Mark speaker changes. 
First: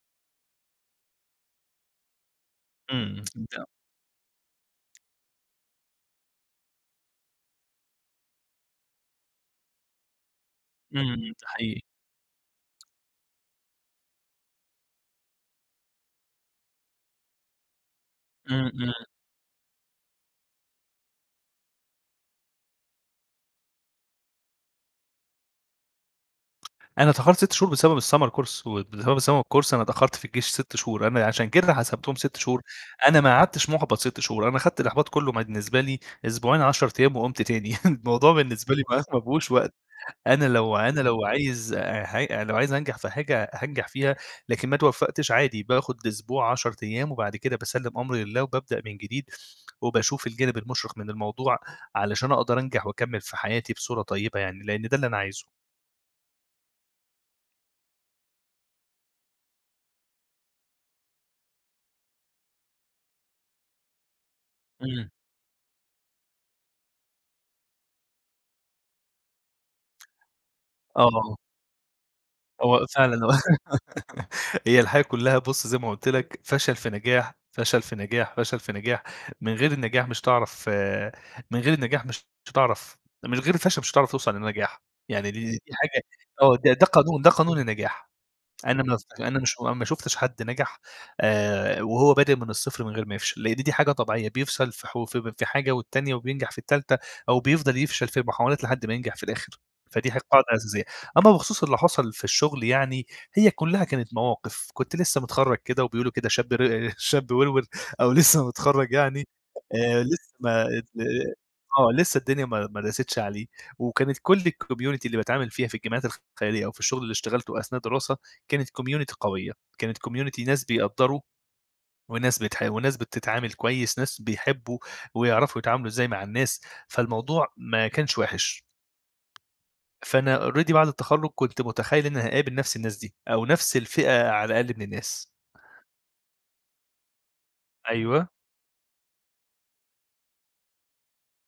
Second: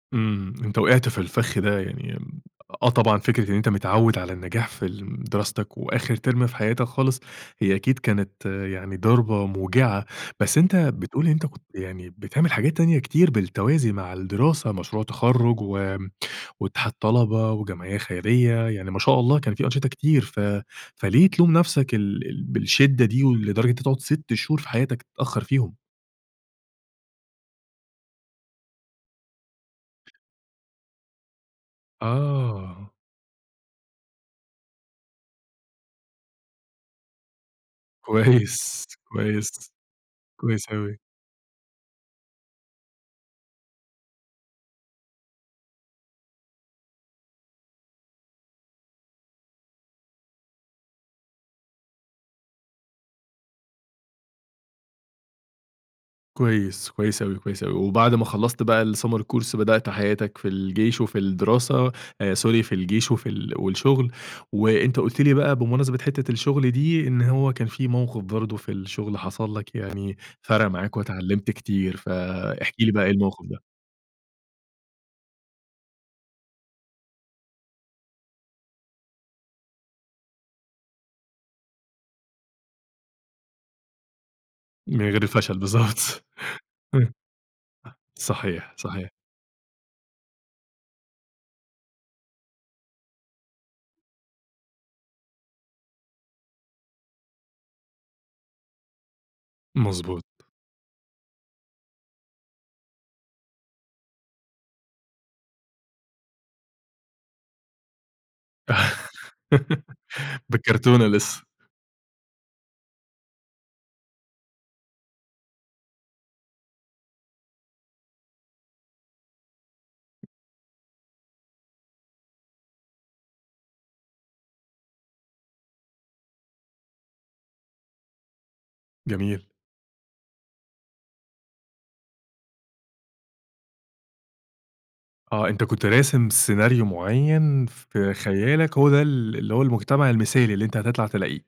Speaker 1: إمم، أنت وقعت في الفخ ده يعني، آه، طبعًا
Speaker 2: إمم،
Speaker 1: فكرة إن
Speaker 2: أنت
Speaker 1: أنت متعود على النجاح في الم دراستك وآخر ترم في حياتك خالص، هي أكيد كانت يعني ضربة موجعة، بس أنت
Speaker 2: إمم،
Speaker 1: بتقول إن أنت
Speaker 2: ده
Speaker 1: كنت
Speaker 2: حقيقي.
Speaker 1: يعني، بتعمل حاجات تانية كتير بالتوازي مع الدراسة، مشروع تخرُّج و واتحاد طلبة وجمعية خيرية،
Speaker 2: إمم،
Speaker 1: يعني
Speaker 2: إمم.
Speaker 1: ما شاء الله كان في أنشطة كتير، ف فليه تلوم نفْسك ال ال بالشِدّة دي، ولدرجة إن أنت تقعد 6 شهور في حياتك تتأخّر فيهم؟
Speaker 2: أنا تأخرت 6 شهور بسبب الSummer course، واللي هو بسبب الSummer course أنا تأخرت في الجيش 6 شهور، أنا عشان كده حسبتهم 6 شهور،
Speaker 1: آه.
Speaker 2: أنا ما اقعدتش محبط 6 شهور، أنا خدت الإحباط كلّه م بالنسبة لي، أسبوعين، 10 أيام وقُمت تاني، الموضوع بالنسبة لي
Speaker 1: كويس،
Speaker 2: مبقاش ما
Speaker 1: كويس،
Speaker 2: فيهوش وقت، أنا
Speaker 1: كويس
Speaker 2: لو
Speaker 1: أوي.
Speaker 2: أنا لو عايز ح لو عايز أنجح في حاجة هانجح فيها، لكن ما اتوفّقتش عادي باخد أسبوع، 10 أيام، وبعد كده باسلّم أمري لله وبابدأ من جديد، وباشوف الجانب المُشرق من الموضوع، علشان أقدر أنجح وأكمّل في حياتي بصورة طيبة يعني، لإن ده اللي أنا عايزه.
Speaker 1: كويس، كويس أوي، كويس أوي، وبعد ما خلّصت بقى الsummer course بدأت حياتك في الجيش وفي الدراسة آآ sorry في الجيش وفي ال والشغل، وأنت
Speaker 2: إمم.
Speaker 1: قُلت لي بقى بمناسبة حتّة الشغل دي، إن هو كان في موقف برضه في الشغل حصل لَك يعني، فرَق معاك
Speaker 2: آه.
Speaker 1: واتعلّمت كتير، فاحكِ
Speaker 2: هو
Speaker 1: لي بقى إيه
Speaker 2: فعلًا، هو
Speaker 1: الموقف ده؟
Speaker 2: هي الحياة كلّها بُص زي ما قُلت لَك، فشل في نجاح، فشل في نجاح، فشل في نجاح، من غير النجاح مش هتعرف من غير النجاح مش هتعرف من غير الفشل مش هتعرف توصل لنجاح،
Speaker 1: من غير
Speaker 2: يعني دي دي
Speaker 1: الفشل
Speaker 2: دي حاجة
Speaker 1: بالضبط،
Speaker 2: آه، ده ده قانون ده قانون النجاح،
Speaker 1: صحيح،
Speaker 2: أنا ما
Speaker 1: صحيح.
Speaker 2: ف أنا مش أنا ما شُفتش حد نجح، آآ وهو بادئ من الصفر من غير ما يفشل، لإن دي حاجة طبيعية، بيفشل في ح في في حاجة والتانية وبينجح في التالتة، أو بيفضل يفشل في محاولات لحد ما ينجح في الآخر، فدي ح
Speaker 1: مضبوط.
Speaker 2: قاعدة أساسية، أمّا بخصوص اللي حصل في الشغل يعني، هي كلّها كانت مواقف، كنت لسّه متخرّج كده وبيقولوا كده شاب ر شاب وروِر، أو لسّه متخرّج يعني، آآ لسّه ما آآ
Speaker 1: بالكرتونة لسّه.
Speaker 2: آه، لسّه الدنيا ما ما داستش عليه، وكانت كلّ الcommunity اللي باتعامل فيها في الجمعيات الخيرية أو في الشغل اللي اشتغلته أثناء الدراسة، كانت community قوية، كانت community ناس بيقدّروا، وناس بتحاول وناس بتتعامل كويس، ناس بيحبّوا، ويعرفوا يتعاملوا إزاي مع الناس، فالموضوع ما كانش وحِش.
Speaker 1: جميل.
Speaker 2: فأنا already بعد التخرُّج كنت متخيّل إني هاقابل نفْس الناس دي، أو نفْس الفئة على الأقل من الناس.
Speaker 1: آه، أنت كنت راسم سيناريو معيّن في
Speaker 2: أيوه.
Speaker 1: خيالَك، هو ده ال اللي هو المجتمع المثالي اللي أنت هتطلع تلاقيه.